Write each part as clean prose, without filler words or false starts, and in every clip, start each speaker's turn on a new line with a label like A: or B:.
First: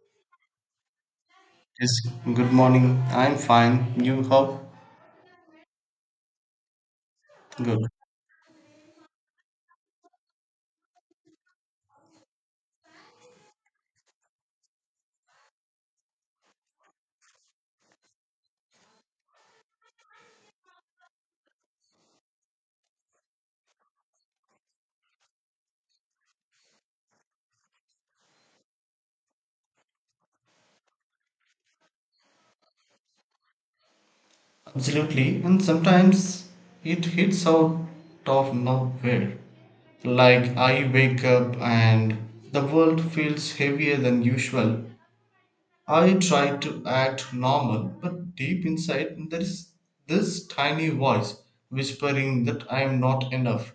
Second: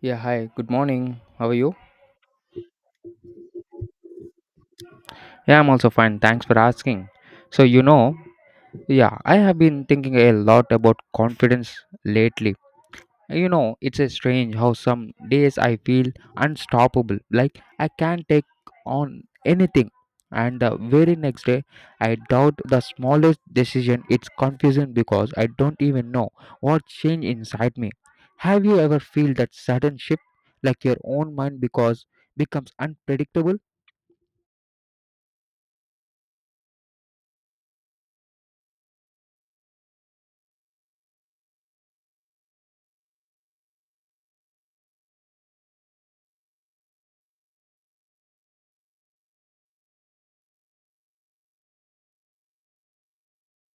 A: Yeah, hi, good morning. How are you?
B: Yes, good morning. I'm fine. You how?
A: Yeah, I'm also fine. Thanks for asking. So,
B: Good.
A: you know, yeah, I have been thinking a lot about confidence lately. You know, it's a strange how some days I feel unstoppable, like I can't take on anything. And the very next day, I doubt the smallest decision. It's confusing because I don't even know what changed inside me. Have you ever feel that sudden shift, like your own mind because becomes unpredictable?
B: Absolutely. And sometimes it hits out of nowhere. Like I wake up and the world feels heavier than usual. I try to act normal, but deep inside there is this tiny voice whispering that I am not enough.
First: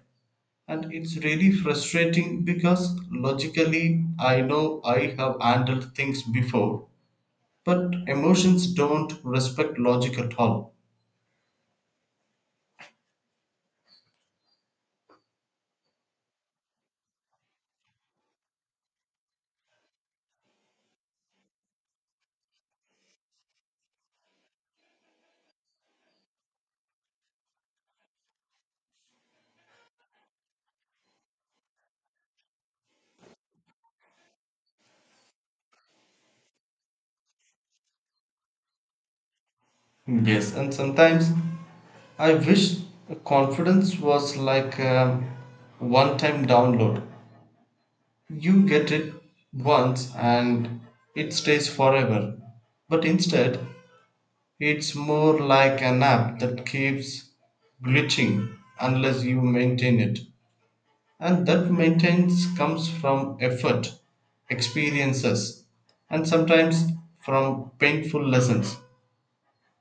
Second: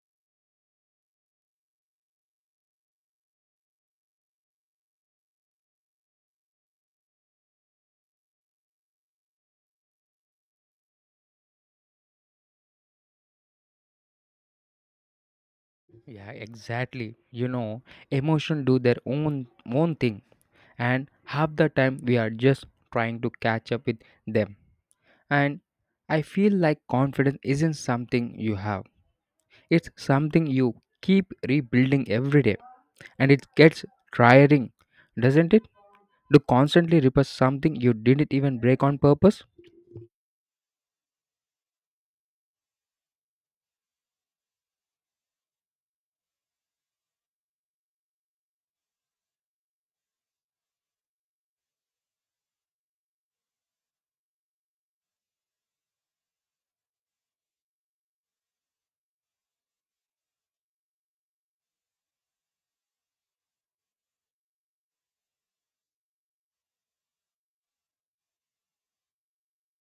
B: And it's really frustrating because logically I know I have handled things before, but emotions don't respect logic at all.
A: Yeah, exactly. You know, emotion do their own thing, and half the time we are just trying to catch up with them. And I feel like confidence isn't something you have; it's something you keep rebuilding every day, and it gets tiring, doesn't it? To constantly repair something you didn't even break on purpose?
B: Yes, and sometimes I wish confidence was like a one time download. You get it once and it stays forever. But instead, it's more like an app that keeps glitching unless you maintain it. And that maintenance comes from effort, experiences, and sometimes from painful lessons.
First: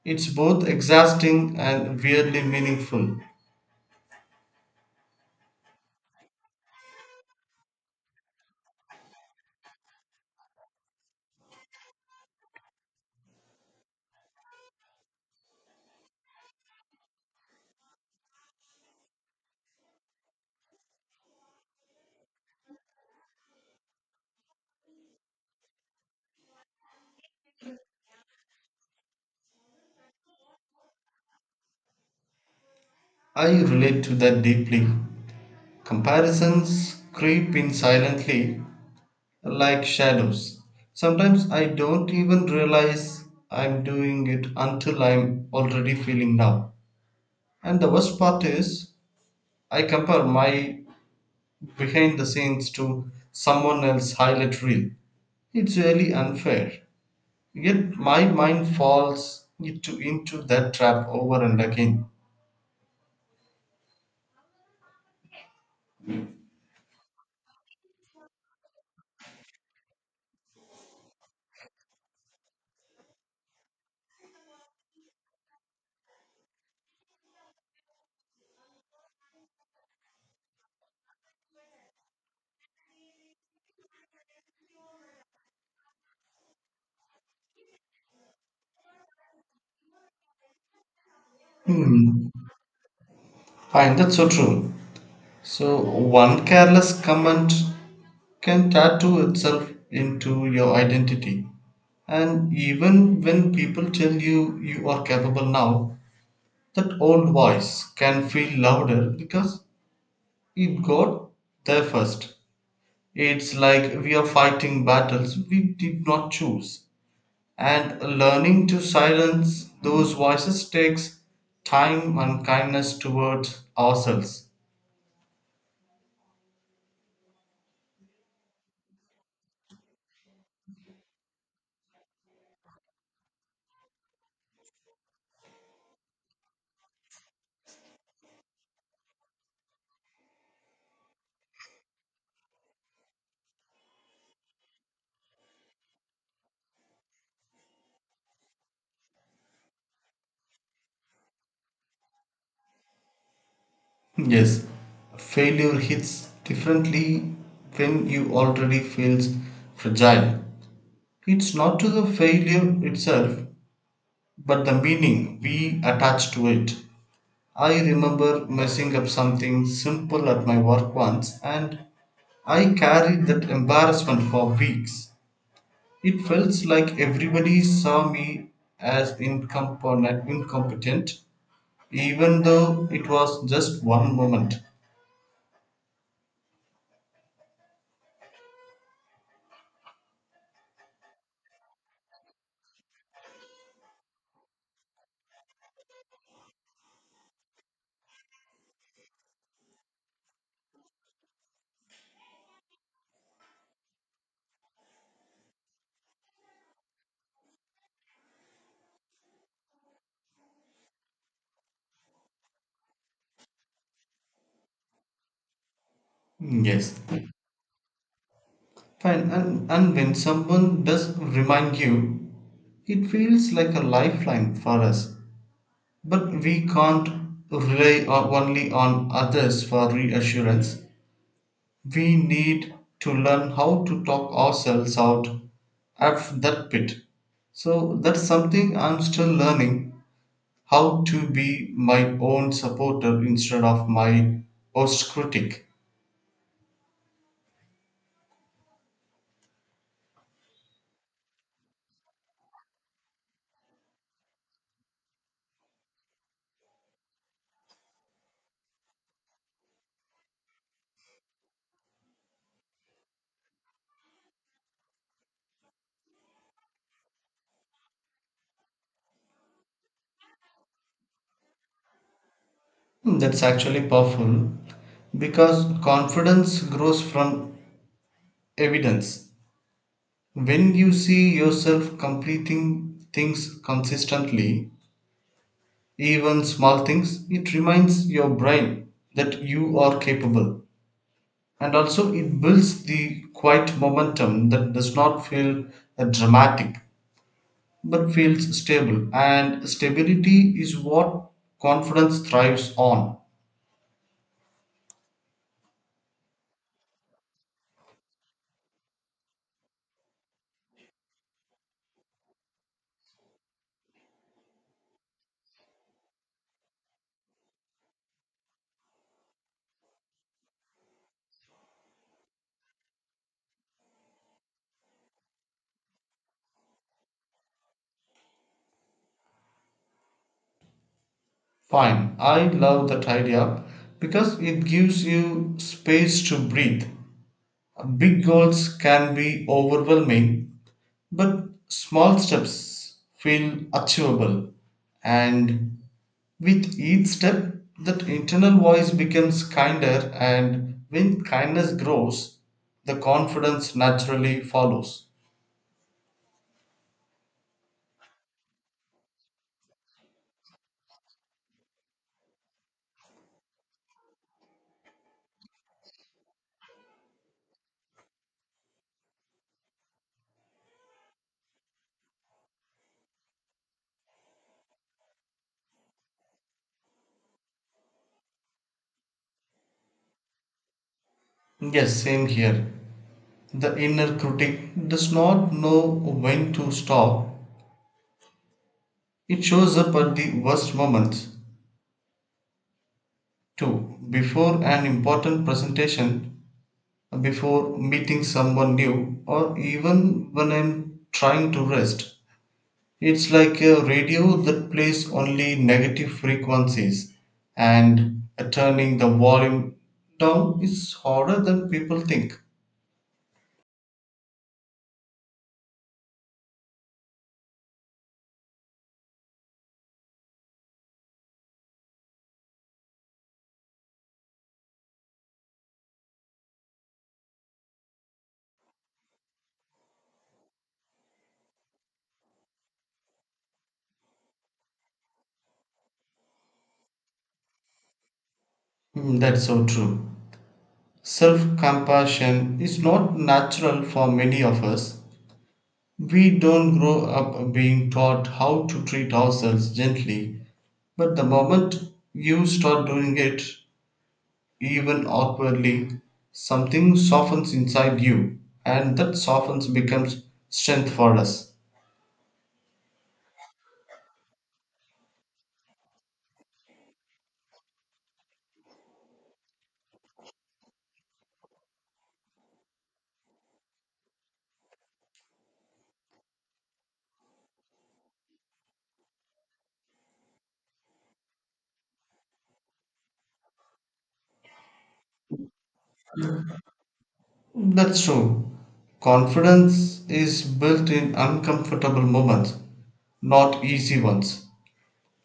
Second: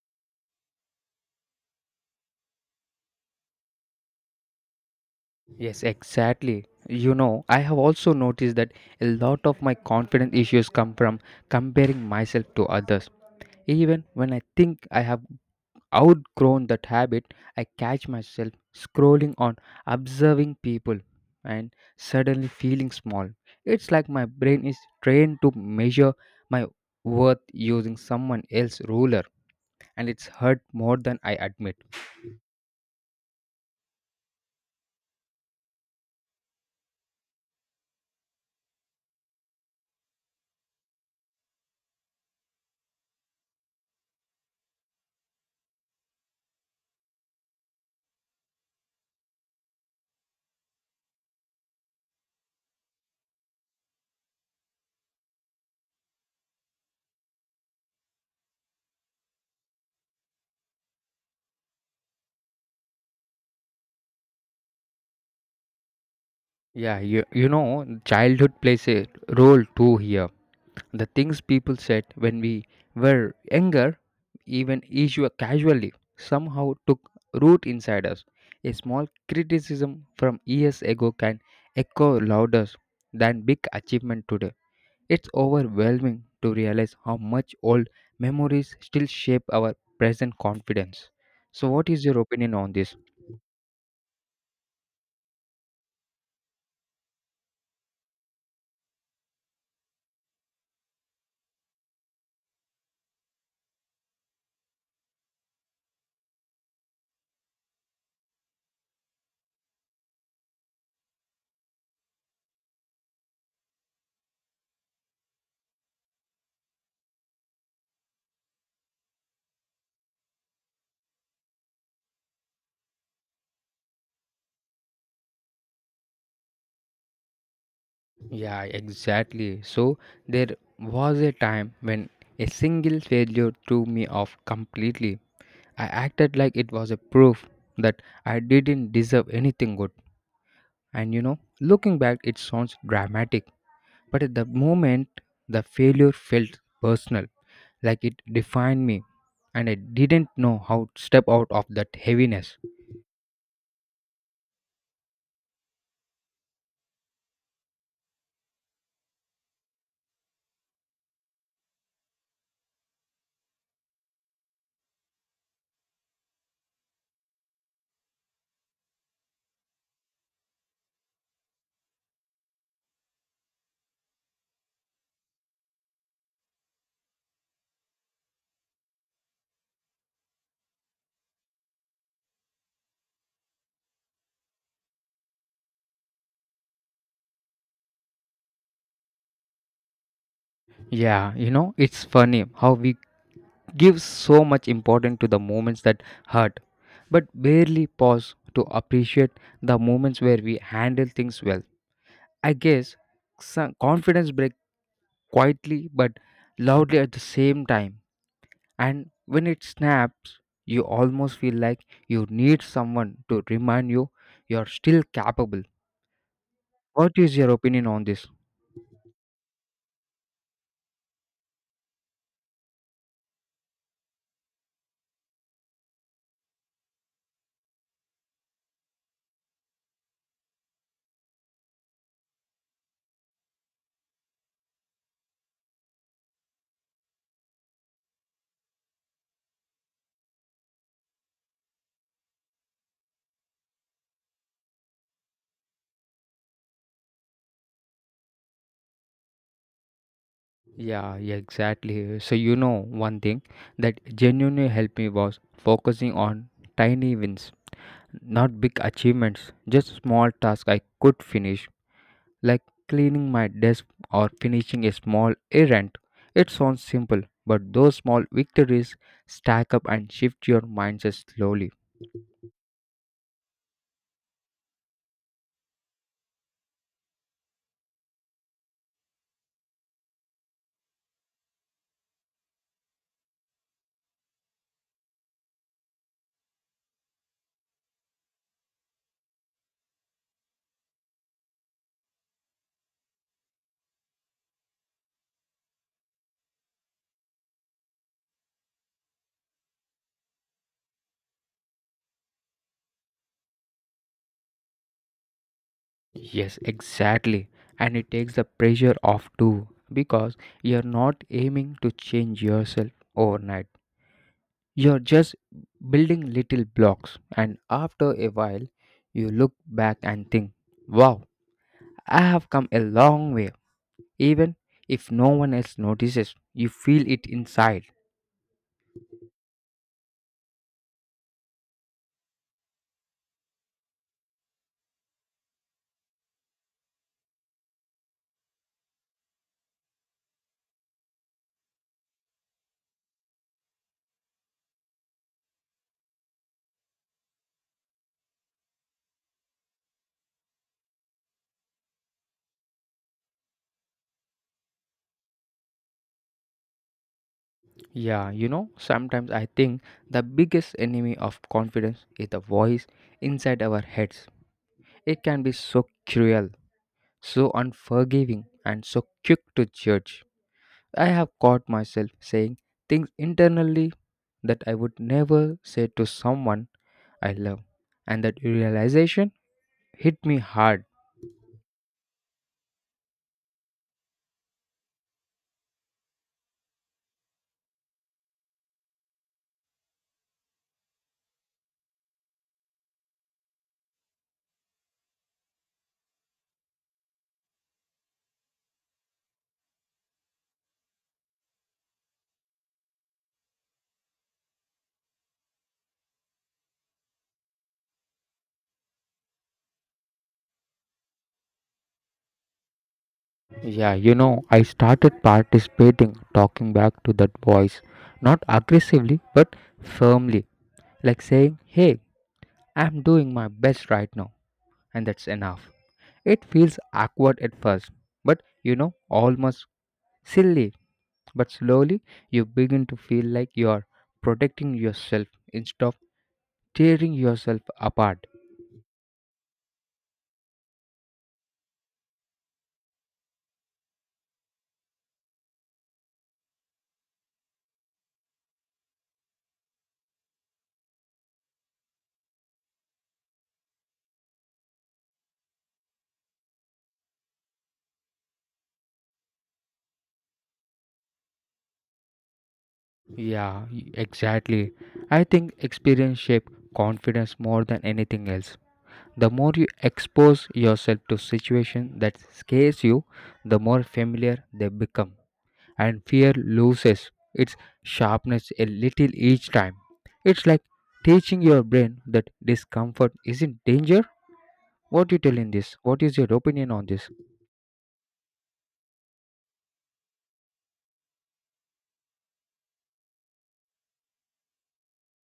B: It's both exhausting and weirdly meaningful.
A: Yes, exactly. You know, I have also noticed that a lot of my confidence issues come from comparing myself to others. Even when I think I have outgrown that habit, I catch myself scrolling on, observing people, and suddenly feeling small. It's like my brain is trained to measure my worth using someone else's ruler, and it's hurt more than I admit.
B: I relate to that deeply. Comparisons creep in silently like shadows. Sometimes I don't even realize I'm doing it until I'm already feeling down. And the worst part is I compare my behind the scenes to someone else's highlight reel. It's really unfair. Yet my mind falls into that trap over and again.
A: Yeah, you know, childhood plays a role too here. The things people said when we were younger, even issue casually, somehow took root inside us. A small criticism from years ago can echo louder than big achievement today. It's overwhelming to realize how much old memories still shape our present confidence. So, what is your
B: Hmm.
A: opinion on this?
B: Fine, that's so true. So one careless comment can tattoo itself into your identity. And even when people tell you you are capable now, that old voice can feel louder because it got there first. It's like we are fighting battles we did not choose, and learning to silence those voices takes time and kindness towards ourselves.
A: Yeah, exactly. So, there was a time when a single failure threw me off completely. I acted like it was a proof that I didn't deserve anything good. And you know, looking back, it sounds dramatic, but at the moment, the failure felt personal, like it defined me, and I didn't know how to step out of that heaviness.
B: Yes, failure hits differently when you already feel fragile. It's not to the failure itself, but the meaning we attach to it. I remember messing up something simple at my work once and I carried that embarrassment for weeks. It felt like everybody saw me as incompetent even though it was just one moment.
A: Yeah, you know, it's funny how we give so much importance to the moments that hurt, but barely pause to appreciate the moments where we handle things well. I guess some confidence breaks quietly but loudly at the same time. And when it snaps, you almost feel like you need someone to remind you you're still capable.
B: Mm, yes.
A: What is your opinion on this?
B: Fine, and when someone does remind you, it feels like a lifeline for us. But we can't rely on, only on others for reassurance. We need to learn how to talk ourselves out of that pit. So that's something I'm still learning, how to be my own supporter instead of my worst critic.
A: Yeah, yeah, exactly. So, you know, one thing that genuinely helped me was focusing on tiny wins, not big achievements, just small tasks I could finish. Like cleaning my desk or finishing a small errand. It sounds simple, but those small victories stack up and shift your mindset slowly.
B: Hmm, that's actually powerful because confidence grows from evidence. When you see yourself completing things consistently, even small things, it reminds your brain that you are capable. And also it builds the quiet momentum that does not feel dramatic but feels stable, and stability is what confidence thrives on.
A: Yes, exactly. And it takes the pressure off too because you're not aiming to change yourself overnight. You're just building little blocks, and after a while, you look back and think, wow, I have come a long way. Even if no one else notices, you feel it inside.
B: Fine, I love that idea because it gives you space to breathe. Big goals can be overwhelming, but small steps feel achievable. And with each step, that internal voice becomes kinder, and when kindness grows, the confidence naturally follows.
A: Yeah, you know, sometimes I think the biggest enemy of confidence is the voice inside our heads. It can be so cruel, so unforgiving, and so quick to judge. I have caught myself saying things internally that I would never say to someone I love. And that realization hit me hard.
B: Yes, same here. The inner critic does not know when to stop. It shows up at the worst moments too. Before an important presentation, before meeting someone new, or even when I'm trying to rest. It's like a radio that plays only negative frequencies, and turning the volume down is harder than people think.
A: Yeah, you know, I started participating, talking back to that voice, not aggressively, but firmly, like saying, "Hey, I'm doing my best right now, and that's enough." It feels awkward at first, but you know, almost silly. But slowly, you begin to feel like you're protecting yourself instead of tearing yourself apart.
B: Mm, that's so true. Self compassion is not natural for many of us. We don't grow up being taught how to treat ourselves gently, but the moment you start doing it, even outwardly, something softens inside you, and that softness becomes strength for us.
A: Yeah, exactly. I think experience shape confidence more than anything else. The more you expose yourself to situations that scares you, the more familiar they become, and fear loses its sharpness a little each time. It's like teaching your brain that discomfort isn't danger. What do you tell in this? What is your opinion on this?
B: That's true. Confidence is built in uncomfortable moments, not easy ones.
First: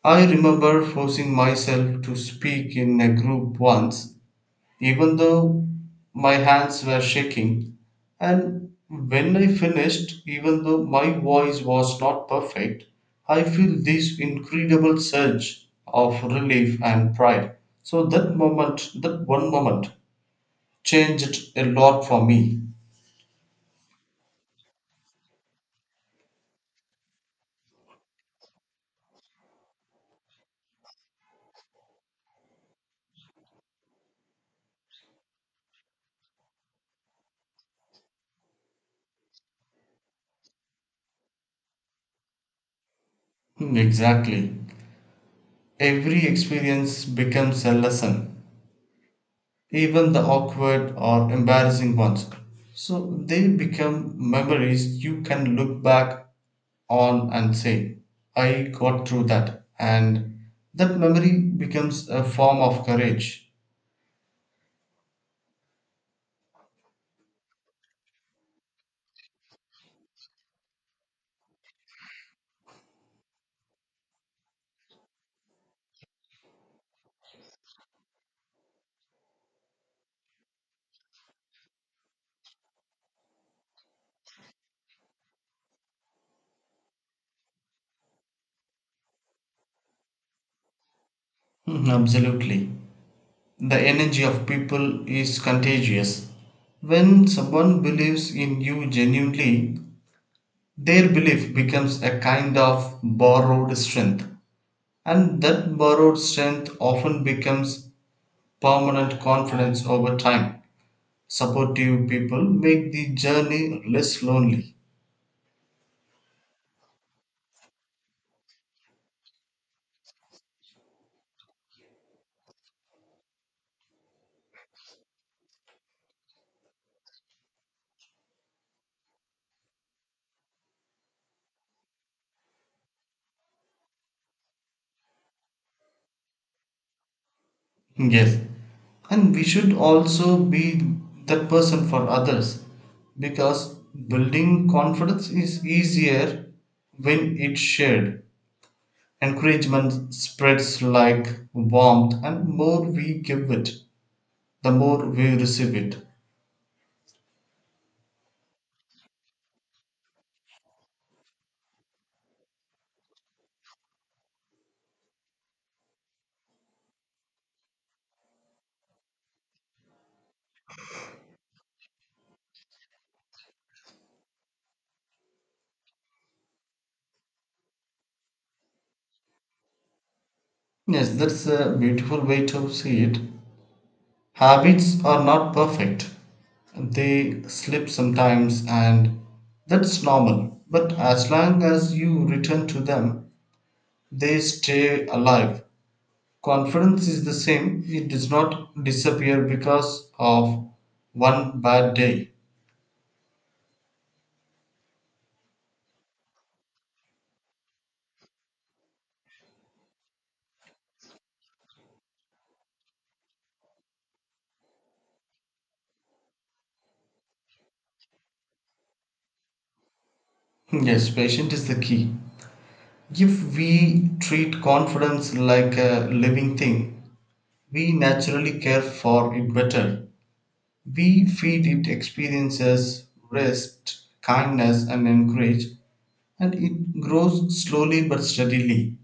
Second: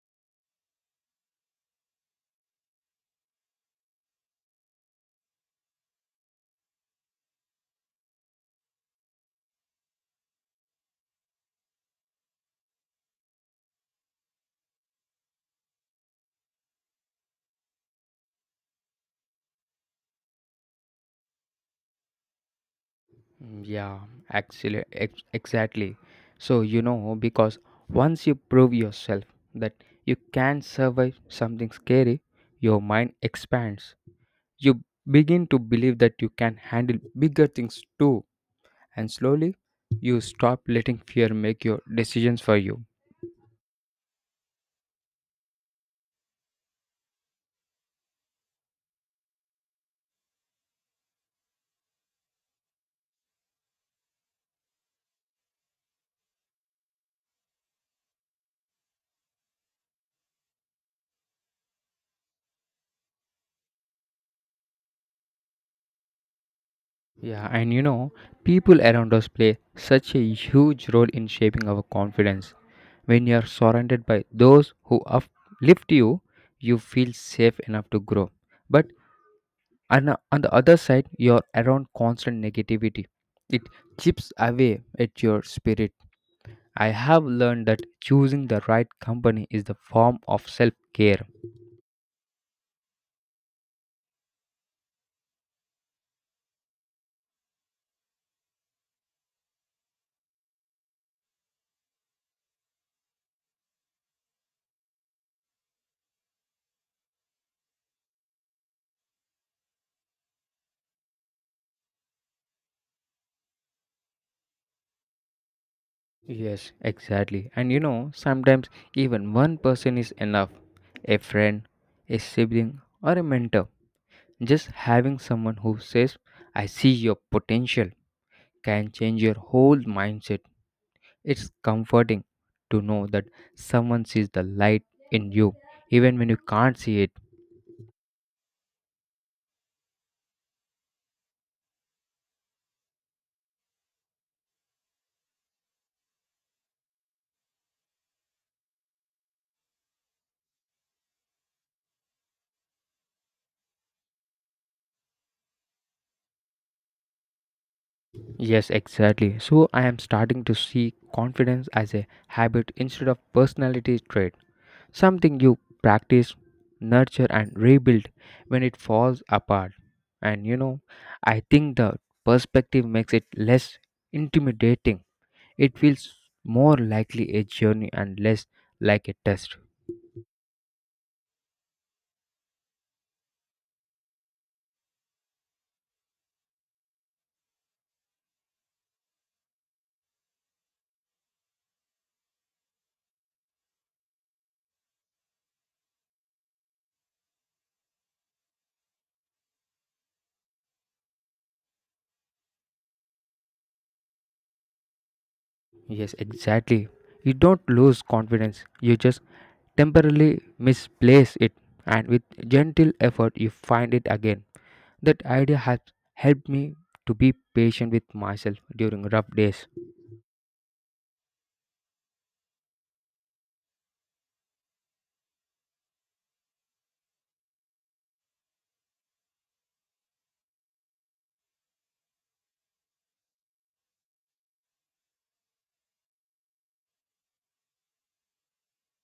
B: I remember forcing myself to speak in a group once even though my hands were shaking. And when I finished, even though my voice was not perfect, I feel this incredible surge of relief and pride. So that moment, that one moment, changed a lot for me.
A: Yeah, actually, exactly. So, you know, because once you prove yourself that you can survive something scary, your mind expands. You begin to believe that you can handle bigger things too, and slowly you stop letting fear make your decisions for you.
B: Hmm, exactly. Every experience becomes a lesson, even the awkward or embarrassing ones. So they become memories you can look back on and say, I got through that. And that memory becomes a form of courage.
A: Yeah, and you know, people around us play such a huge role in shaping our confidence. When you are surrounded by those who uplift you, you feel safe enough to grow. But and on the other side you're around constant negativity, it chips away at your spirit. I have learned that choosing the right company is the form of self-care.
B: Mhm, absolutely. The energy of people is contagious. When someone believes in you genuinely, their belief becomes a kind of borrowed strength. And that borrowed strength often becomes permanent confidence over time. Supportive people make the journey less lonely.
A: Yes, exactly, and you know, sometimes even one person is enough, a friend, a sibling, or a mentor. Just having someone who says, "I see your potential," can change your whole mindset. It's comforting to know that someone sees the light in you even when you can't see it.
B: Yes. And we should also be that person for others, because building confidence is easier when it's shared. Encouragement spreads like warmth, and more we give it, the more we receive it.
A: Yes, exactly. So I am starting to see confidence as a habit instead of personality trait, something you practice, nurture and rebuild when it falls apart. And you know, I think the perspective makes it less intimidating. It feels more likely a journey and less like a test.
B: Yes, that's a beautiful way to see it. Habits are not perfect, they slip sometimes, and that's normal. But as long as you return to them, they stay alive. Confidence is the same, it does not disappear because of one bad day.
A: Yes, exactly. You don't lose confidence, you just temporarily misplace it, and with gentle effort, you find it again. That idea has helped me to be patient with myself during rough days.
B: Yes, patient is the key. If we treat confidence like a living thing, we naturally care for it better. We feed it experiences, rest, kindness, and encourage, and it grows slowly but steadily.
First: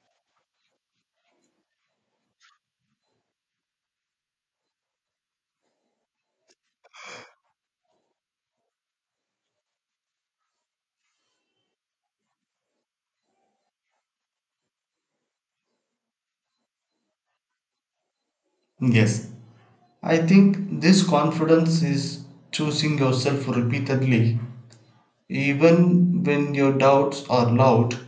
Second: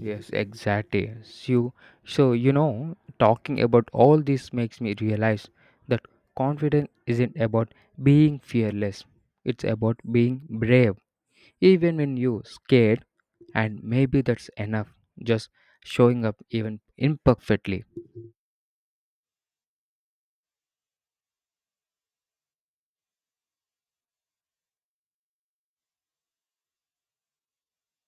A: Yes, exactly. So, you know, talking about all this makes me realize that confidence isn't about being fearless. It's about being brave, even when you're scared. And maybe that's enough, just showing up even imperfectly.
B: Yes, I think this confidence is choosing yourself repeatedly. Even when your doubts are loud,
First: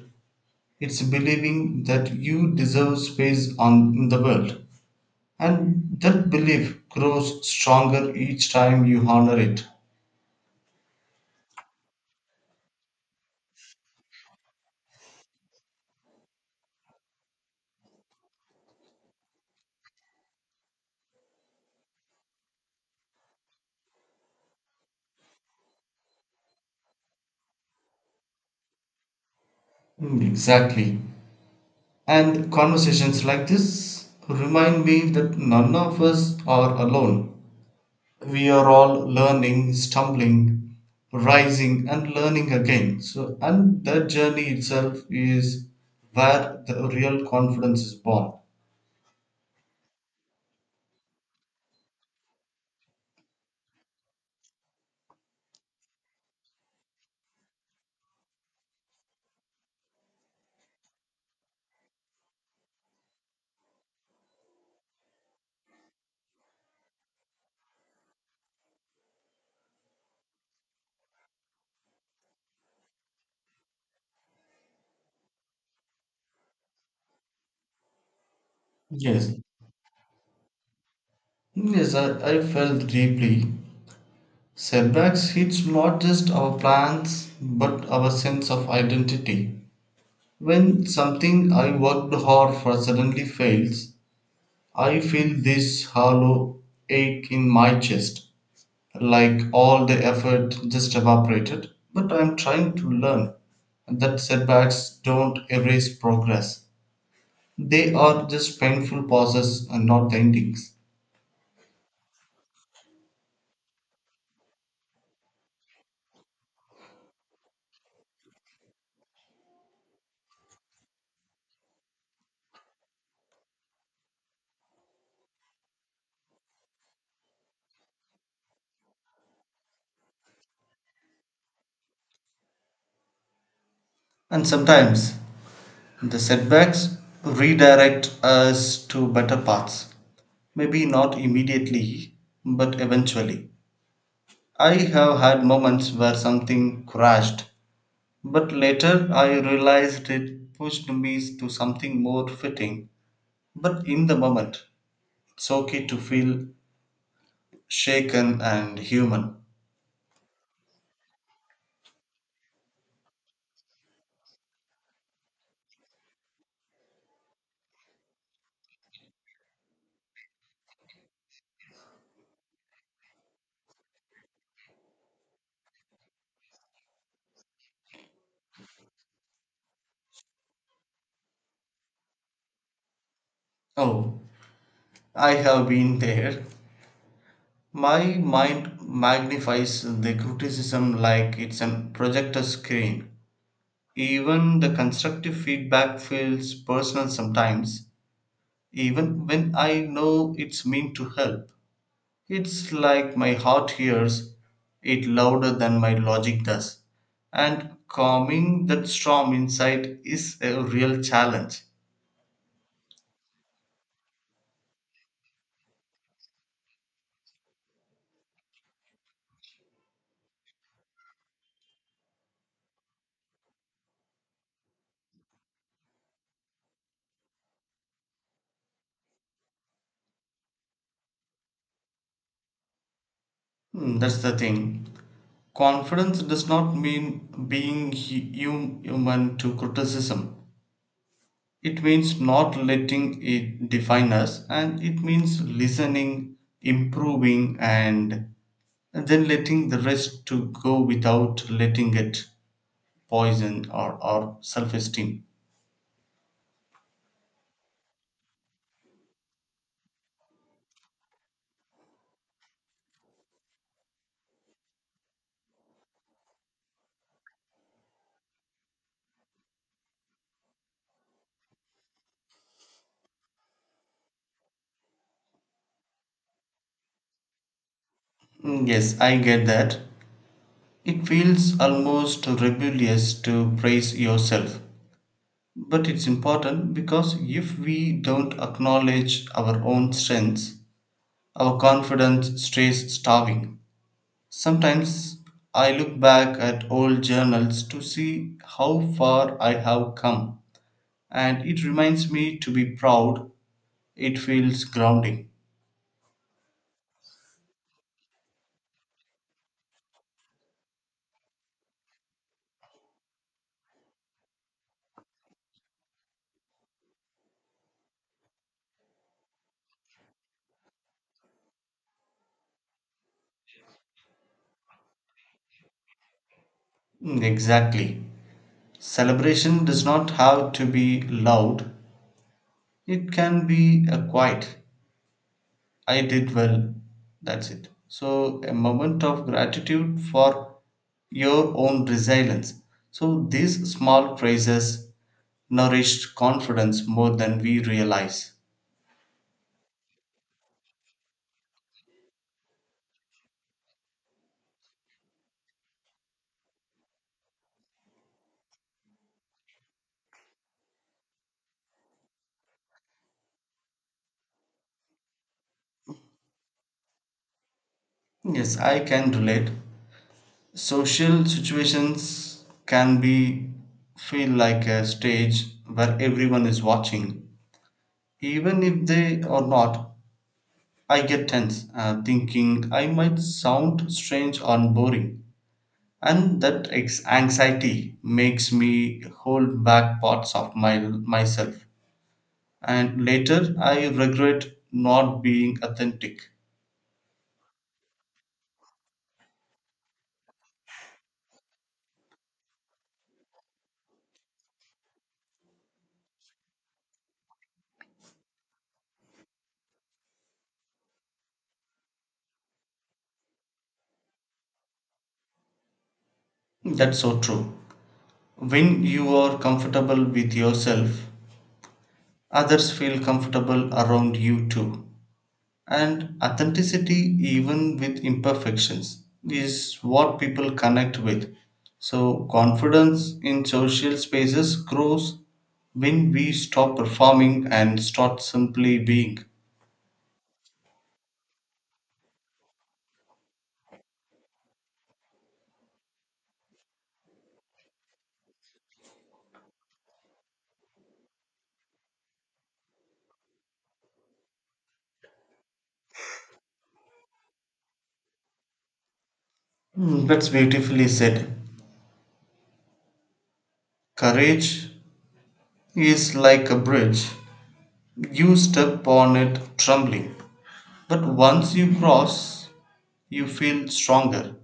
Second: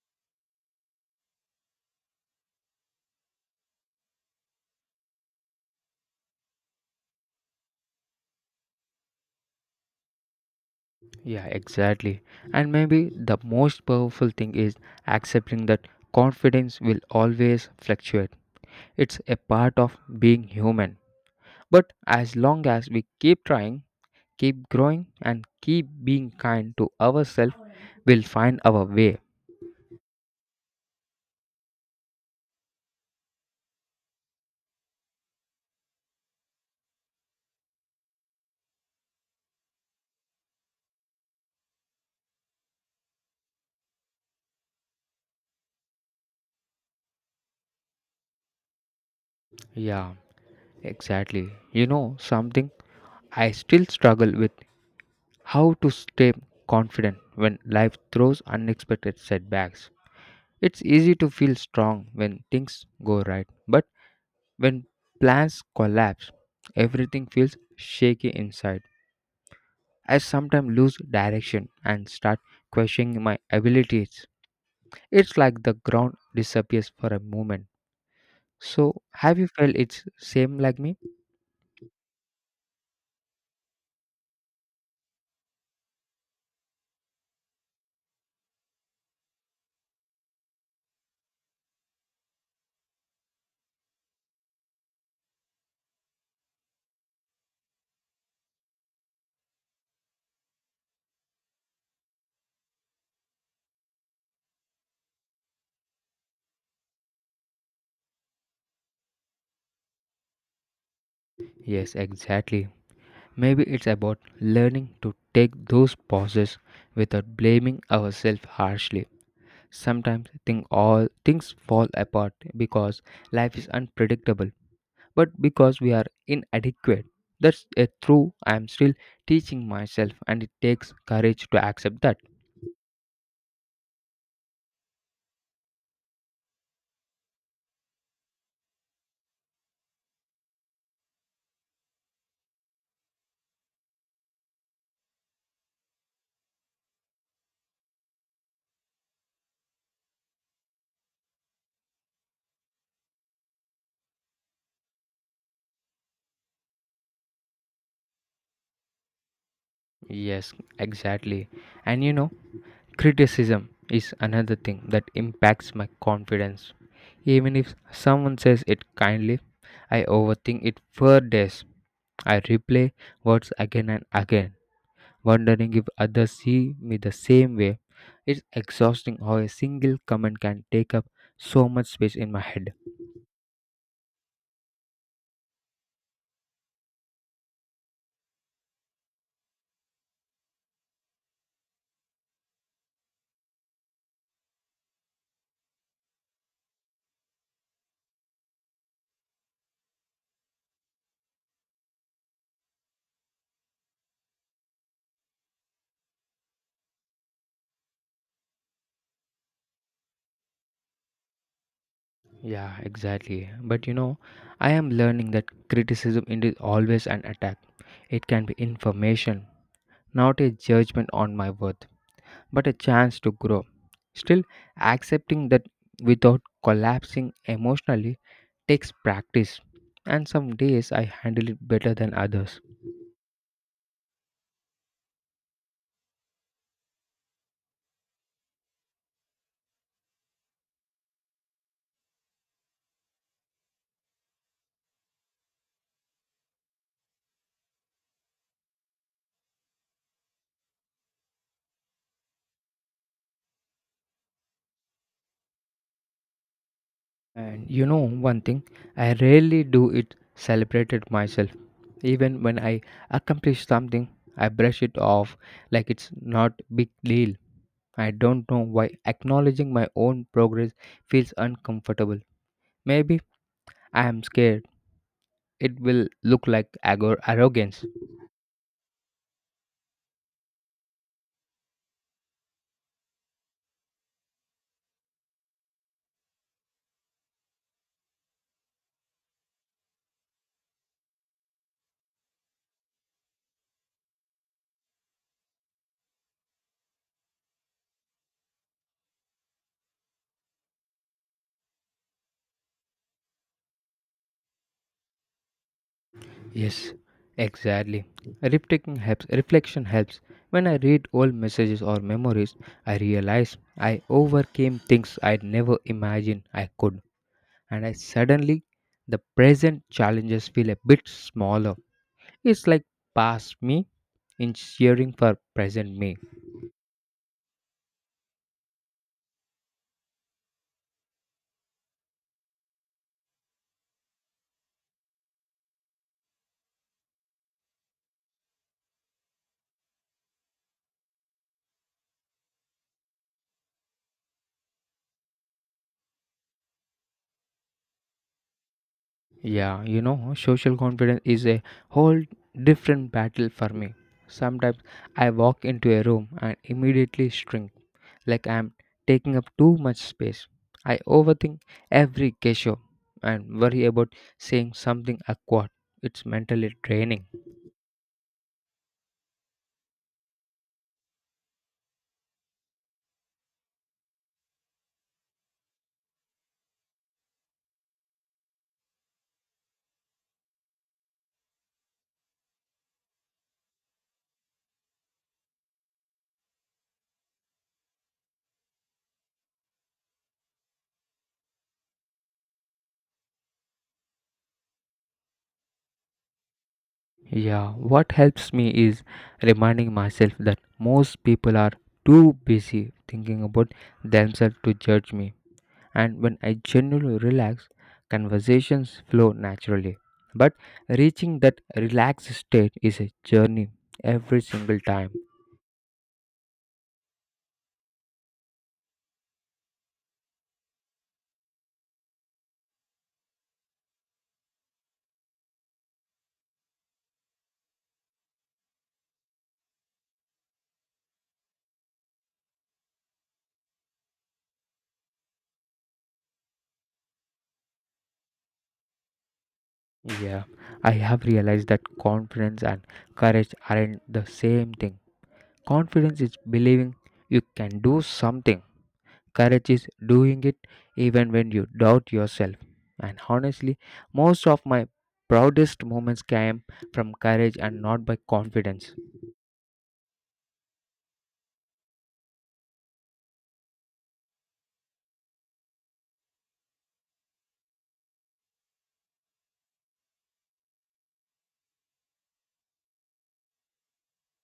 B: it's believing that you deserve space on, in the world. And that belief grows stronger each time you honor it.
A: Yeah, exactly. And maybe the most powerful thing is accepting that confidence will always fluctuate. It's a part of being human, but as long as we keep trying, keep growing and keep being kind to ourselves, we'll find our way.
B: Mm, exactly. And conversations like this remind me that none of us are alone. We are all learning, stumbling, rising, and learning again. So, and that journey itself is where the real confidence is born.
A: Yeah, exactly. You know something I still struggle with: how to stay confident when life throws unexpected setbacks? It's easy to feel strong when things go right, but when plans collapse, everything feels shaky inside. I sometimes lose direction and start questioning my abilities. It's like the ground disappears for a moment. So,
B: Yes.
A: have you felt it's same like me?
B: Yes, I felt deeply. Setbacks hit not just our plans but our sense of identity. When something I worked hard for suddenly fails, I feel this hollow ache in my chest, like all the effort just evaporated. But I'm trying to learn that setbacks don't erase progress, they are just painful pauses and not endings.
A: Yes, exactly. Maybe it's about learning to take those pauses without blaming ourselves harshly. Sometimes think all things fall apart because life is unpredictable, but because we are inadequate. That's a true I am still teaching myself, and it takes courage to accept that.
B: And sometimes the setbacks redirect us to better paths. Maybe not immediately, but eventually. I have had moments where something crashed, but later I realized it pushed me to something more fitting. But in the moment, it's okay to feel shaken and human.
A: Yes, exactly. And you know, criticism is another thing that impacts my confidence. Even if someone says it kindly, I overthink it for days. I replay words again and again wondering if others see me the same way. It's exhausting how a single comment can take up so much space in my head.
B: Oh, I have been there. My mind magnifies the criticism like it's a projector screen. Even the constructive feedback feels personal sometimes, even when I know it's meant to help. It's like my heart hears it louder than my logic does. And calming that storm inside is a real challenge.
A: Yeah, exactly. But you know, I am learning that criticism it is always an attack. It can be information, not a judgment on my worth, but a chance to grow. Still, accepting that without collapsing emotionally takes practice, and some days I handle it better than others.
B: Hmm, that's the thing. Confidence does not mean being human to criticism. It means not letting it define us, and it means listening, improving, and then letting the rest to go without letting it poison our self-esteem.
A: And you know one thing, I rarely do it celebrated myself. Even when I accomplish something, I brush it off like it's not big deal. I don't know why acknowledging my own progress feels uncomfortable. Maybe I am scared it will look like arrogance.
B: Mm, yes, I get that. It feels almost rebellious to praise yourself. But it's important because if we don't acknowledge our own strengths, our confidence stays starving. Sometimes I look back at old journals to see how far I have come, and it reminds me to be proud. It feels grounding.
A: Yes, exactly. Reflecting helps. Reflection helps. When I read old messages or memories, I realize I overcame things I'd never imagined I could, and I suddenly the present challenges feel a bit smaller. It's like past me in cheering for present me.
B: Mm, exactly. Celebration does not have to be loud, it can be a quiet. I did well. That's it. So, a moment of gratitude for your own resilience. So, these small praises nourished confidence more than we realize.
A: Yeah, you know, social confidence is a whole different battle for me. Sometimes I walk into a room and immediately shrink, like I'm taking up too much space. I overthink every gesture and worry about saying something awkward. It's mentally draining.
B: Yes, I can relate. Social situations can be feel like a stage where everyone is watching, even if they are not. I get tense, thinking I might sound strange or boring, and that anxiety makes me hold back parts of my myself. And later, I regret not being authentic.
A: Yeah, what helps me is reminding myself that most people are too busy thinking about themselves to judge me. And when I genuinely relax, conversations flow naturally. But reaching that relaxed state is a journey every single time.
B: That's so true. When you are comfortable with yourself, others feel comfortable around you too. And authenticity, even with imperfections, is what people connect with. So, confidence in social spaces grows when we stop performing and start simply being.
A: Yeah, I have realized that confidence and courage aren't the same thing. Confidence is believing you can do something, courage is doing it even when you doubt yourself. And honestly, most of my proudest moments came from courage and not by confidence.
B: Hmm, that's beautifully said. Courage is like a bridge. You step on it trembling, but once you cross, you feel stronger.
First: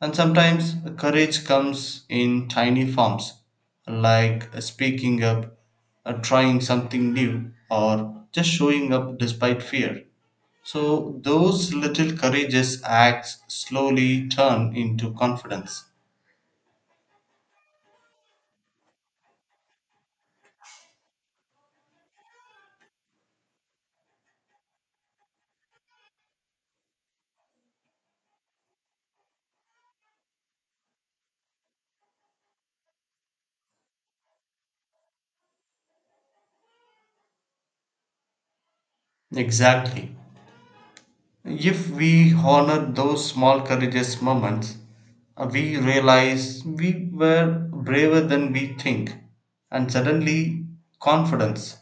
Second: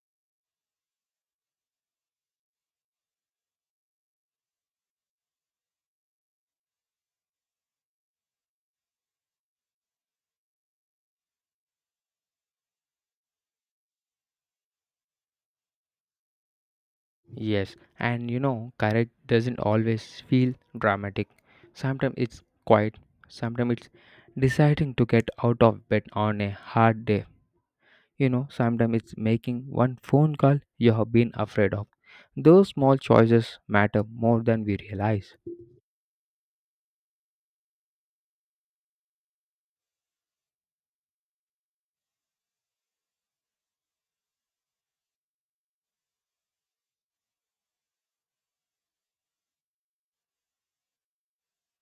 B: And sometimes courage comes in tiny forms, like speaking up, trying something new, or just showing up despite fear. So, those little courageous acts slowly turn into confidence.
A: Yes, and you know, courage doesn't always feel dramatic. Sometimes it's quiet, sometimes it's deciding to get out of bed on a hard day. You know, sometimes it's making one phone call you have been afraid of. Those small choices matter more than we realize.
B: Exactly. If we honor those small courageous moments, we realize we were braver than we think, and suddenly confidence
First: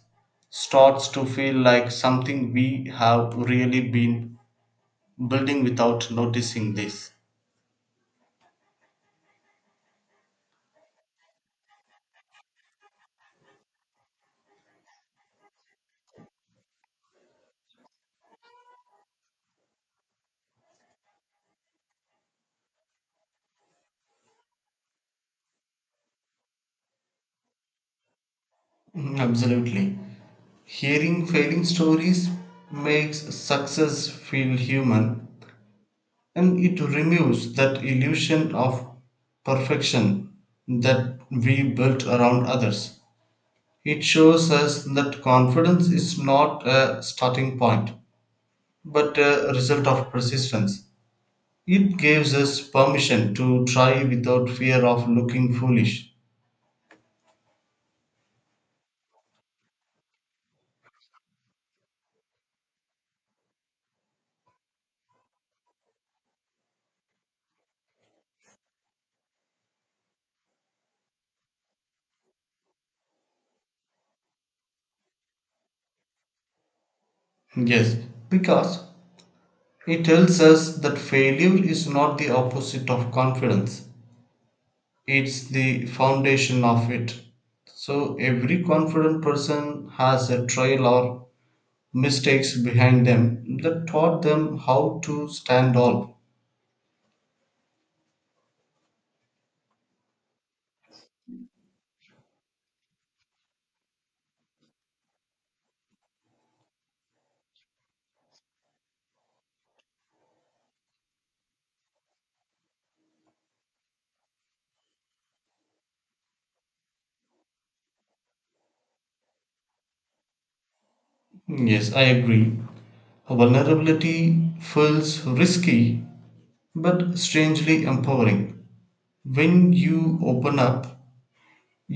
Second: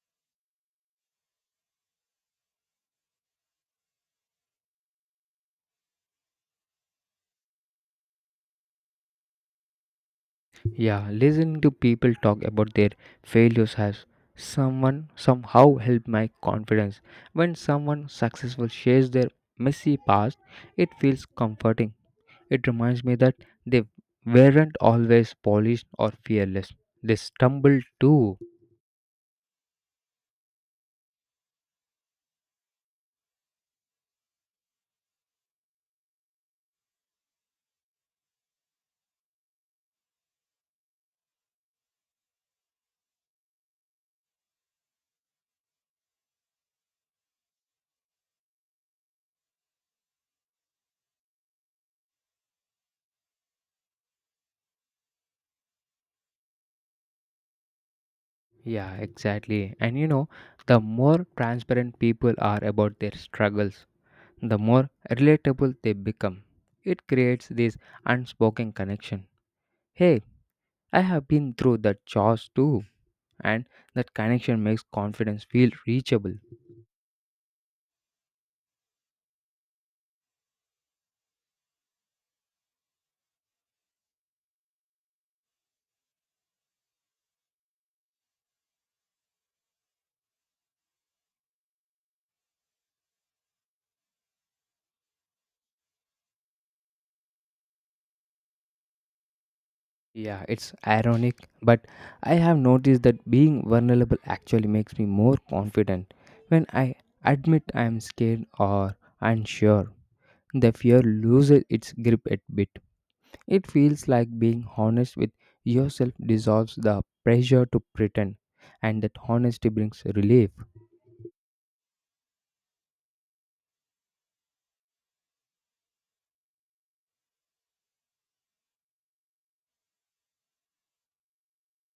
B: starts to feel like something we have really been building without noticing this.
A: Yeah, listening to people talk about their failures has someone somehow helped my confidence. When someone successful shares their messy past, it feels comforting. It reminds me that they weren't always polished or fearless. They stumbled too.
B: Mm, absolutely. Hearing failing stories makes success feel human, and it removes that illusion of perfection that we built around others. It shows us that confidence is not a starting point, but a result of persistence. It gives us permission to try without fear of looking foolish.
A: Yeah, exactly. And you know, the more transparent people are about their struggles, the more relatable they become. It creates this unspoken connection. Hey, I have been through that chores too, and that connection makes confidence feel reachable.
B: Yes, because it tells us that failure is not the opposite of confidence, it's the foundation of it. So every confident person has a trail or mistakes behind them that taught them how to stand up.
A: Yeah, it's ironic, but I have noticed that being vulnerable actually makes me more confident. When I admit I am scared or unsure, the fear loses its grip a bit. It feels like being honest with yourself dissolves the pressure to pretend, and that honesty brings relief.
B: Yes, I agree. Vulnerability feels risky but strangely empowering. When you open up,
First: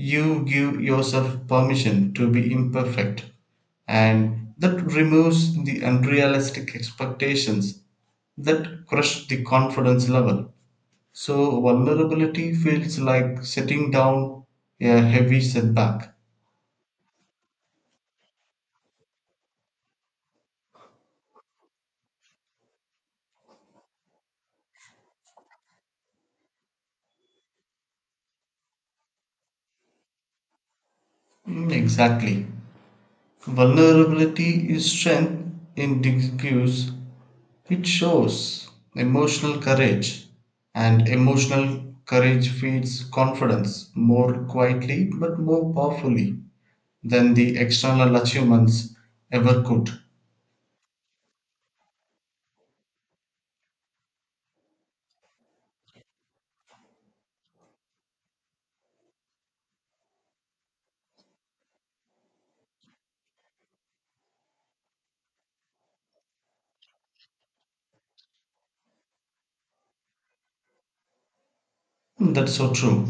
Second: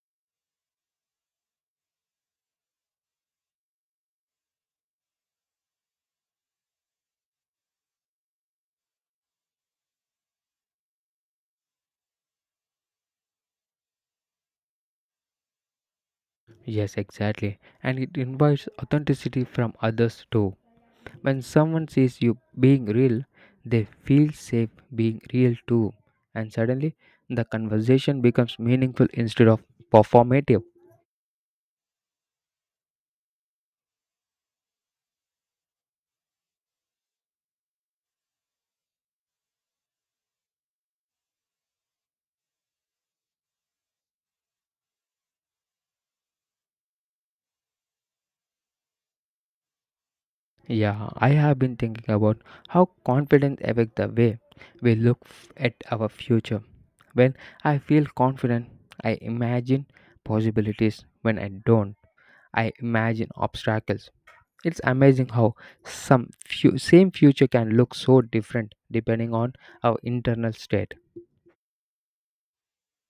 B: you give yourself permission to be imperfect, and that removes the unrealistic expectations that crush the confidence level. So, vulnerability feels like setting down a heavy setback.
A: Yes, exactly. And it invites authenticity from others too. When someone sees you being real, they feel safe being real too. And suddenly, the conversation becomes meaningful instead of performative.
B: Mm, exactly. Vulnerability is strength in disguise. It shows emotional courage, and emotional courage feeds confidence more quietly but more powerfully than the external achievements ever could.
A: Yeah, I have been thinking about how confidence affects the way we look at our future. When I feel confident, I imagine possibilities. When I don't, I imagine obstacles. It's amazing how some few, same future can look so different depending on our internal state.
B: That's so true.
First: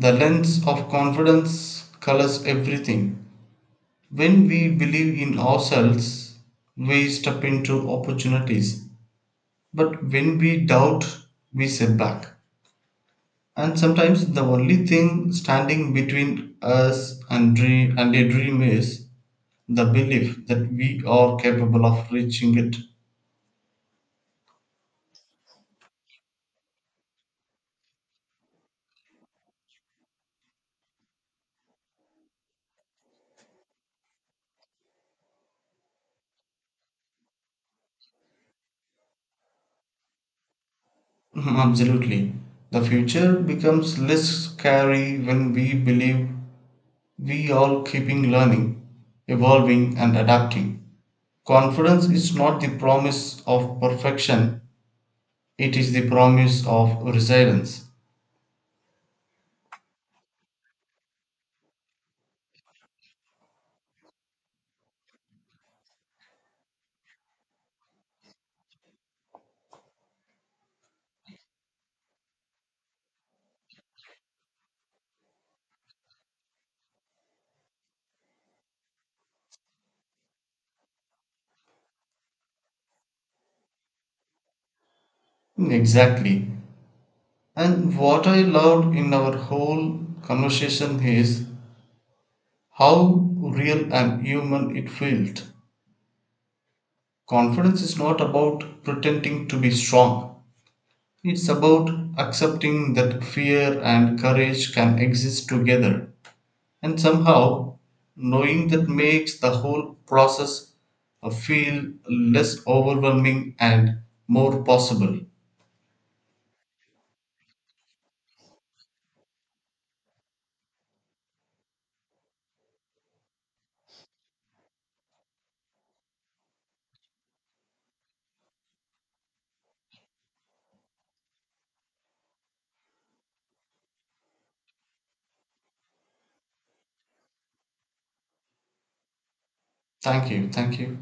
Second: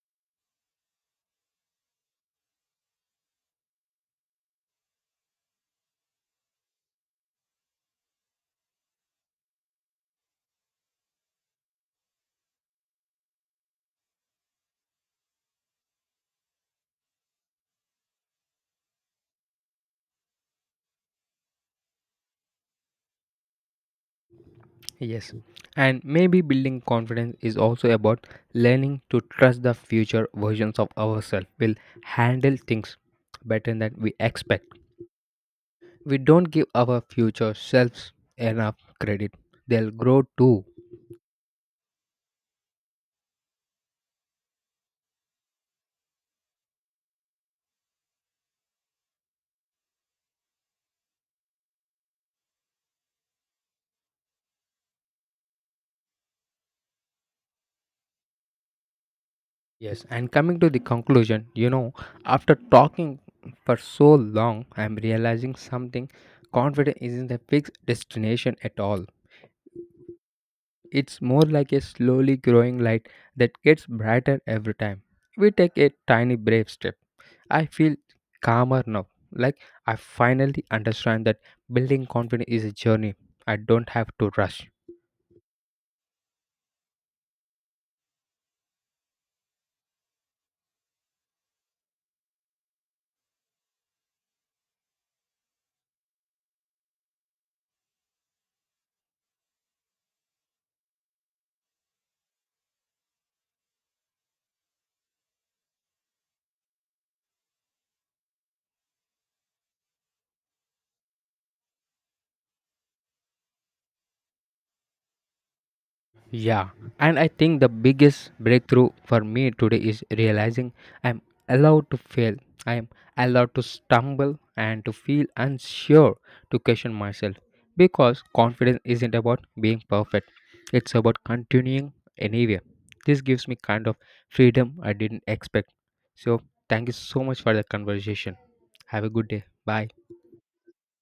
B: The lens of confidence colors everything. When we believe in ourselves, we step into opportunities. But when we doubt, we set back. And sometimes the only thing standing between us and, and a dream is the belief that we are capable of reaching it.
A: Yes. And maybe building confidence is also about learning to trust the future versions of ourselves will handle things better than we expect. We don't give our future selves enough credit. They'll grow too.
B: Mhm, absolutely. The future becomes less scary when we believe we are keeping learning, evolving, and adapting. Confidence is not the promise of perfection, it is the promise of resilience.
A: Yes, and coming to the conclusion, you know, after talking for so long, I'm realizing something: confidence isn't a fixed destination at all. It's more like a slowly growing light that gets brighter every time. We take a tiny brave step. I feel calmer now. Like I finally understand that building confidence is a journey. I don't have to rush.
B: Hmm, exactly. And what I loved in our whole conversation is how real and human it felt. Confidence is not about pretending to be strong, it's about accepting that fear and courage can exist together. And somehow, knowing that makes the whole process feel less overwhelming and more possible.
A: Yeah, and I think the biggest breakthrough for me today is realizing I'm allowed to fail. I am allowed to stumble and to feel unsure, to question myself, because confidence isn't about being perfect, it's about continuing anyway. This gives me kind of freedom I didn't expect. So, thank you so much for the conversation. Have a good day. Bye.
B: Thank you, thank you.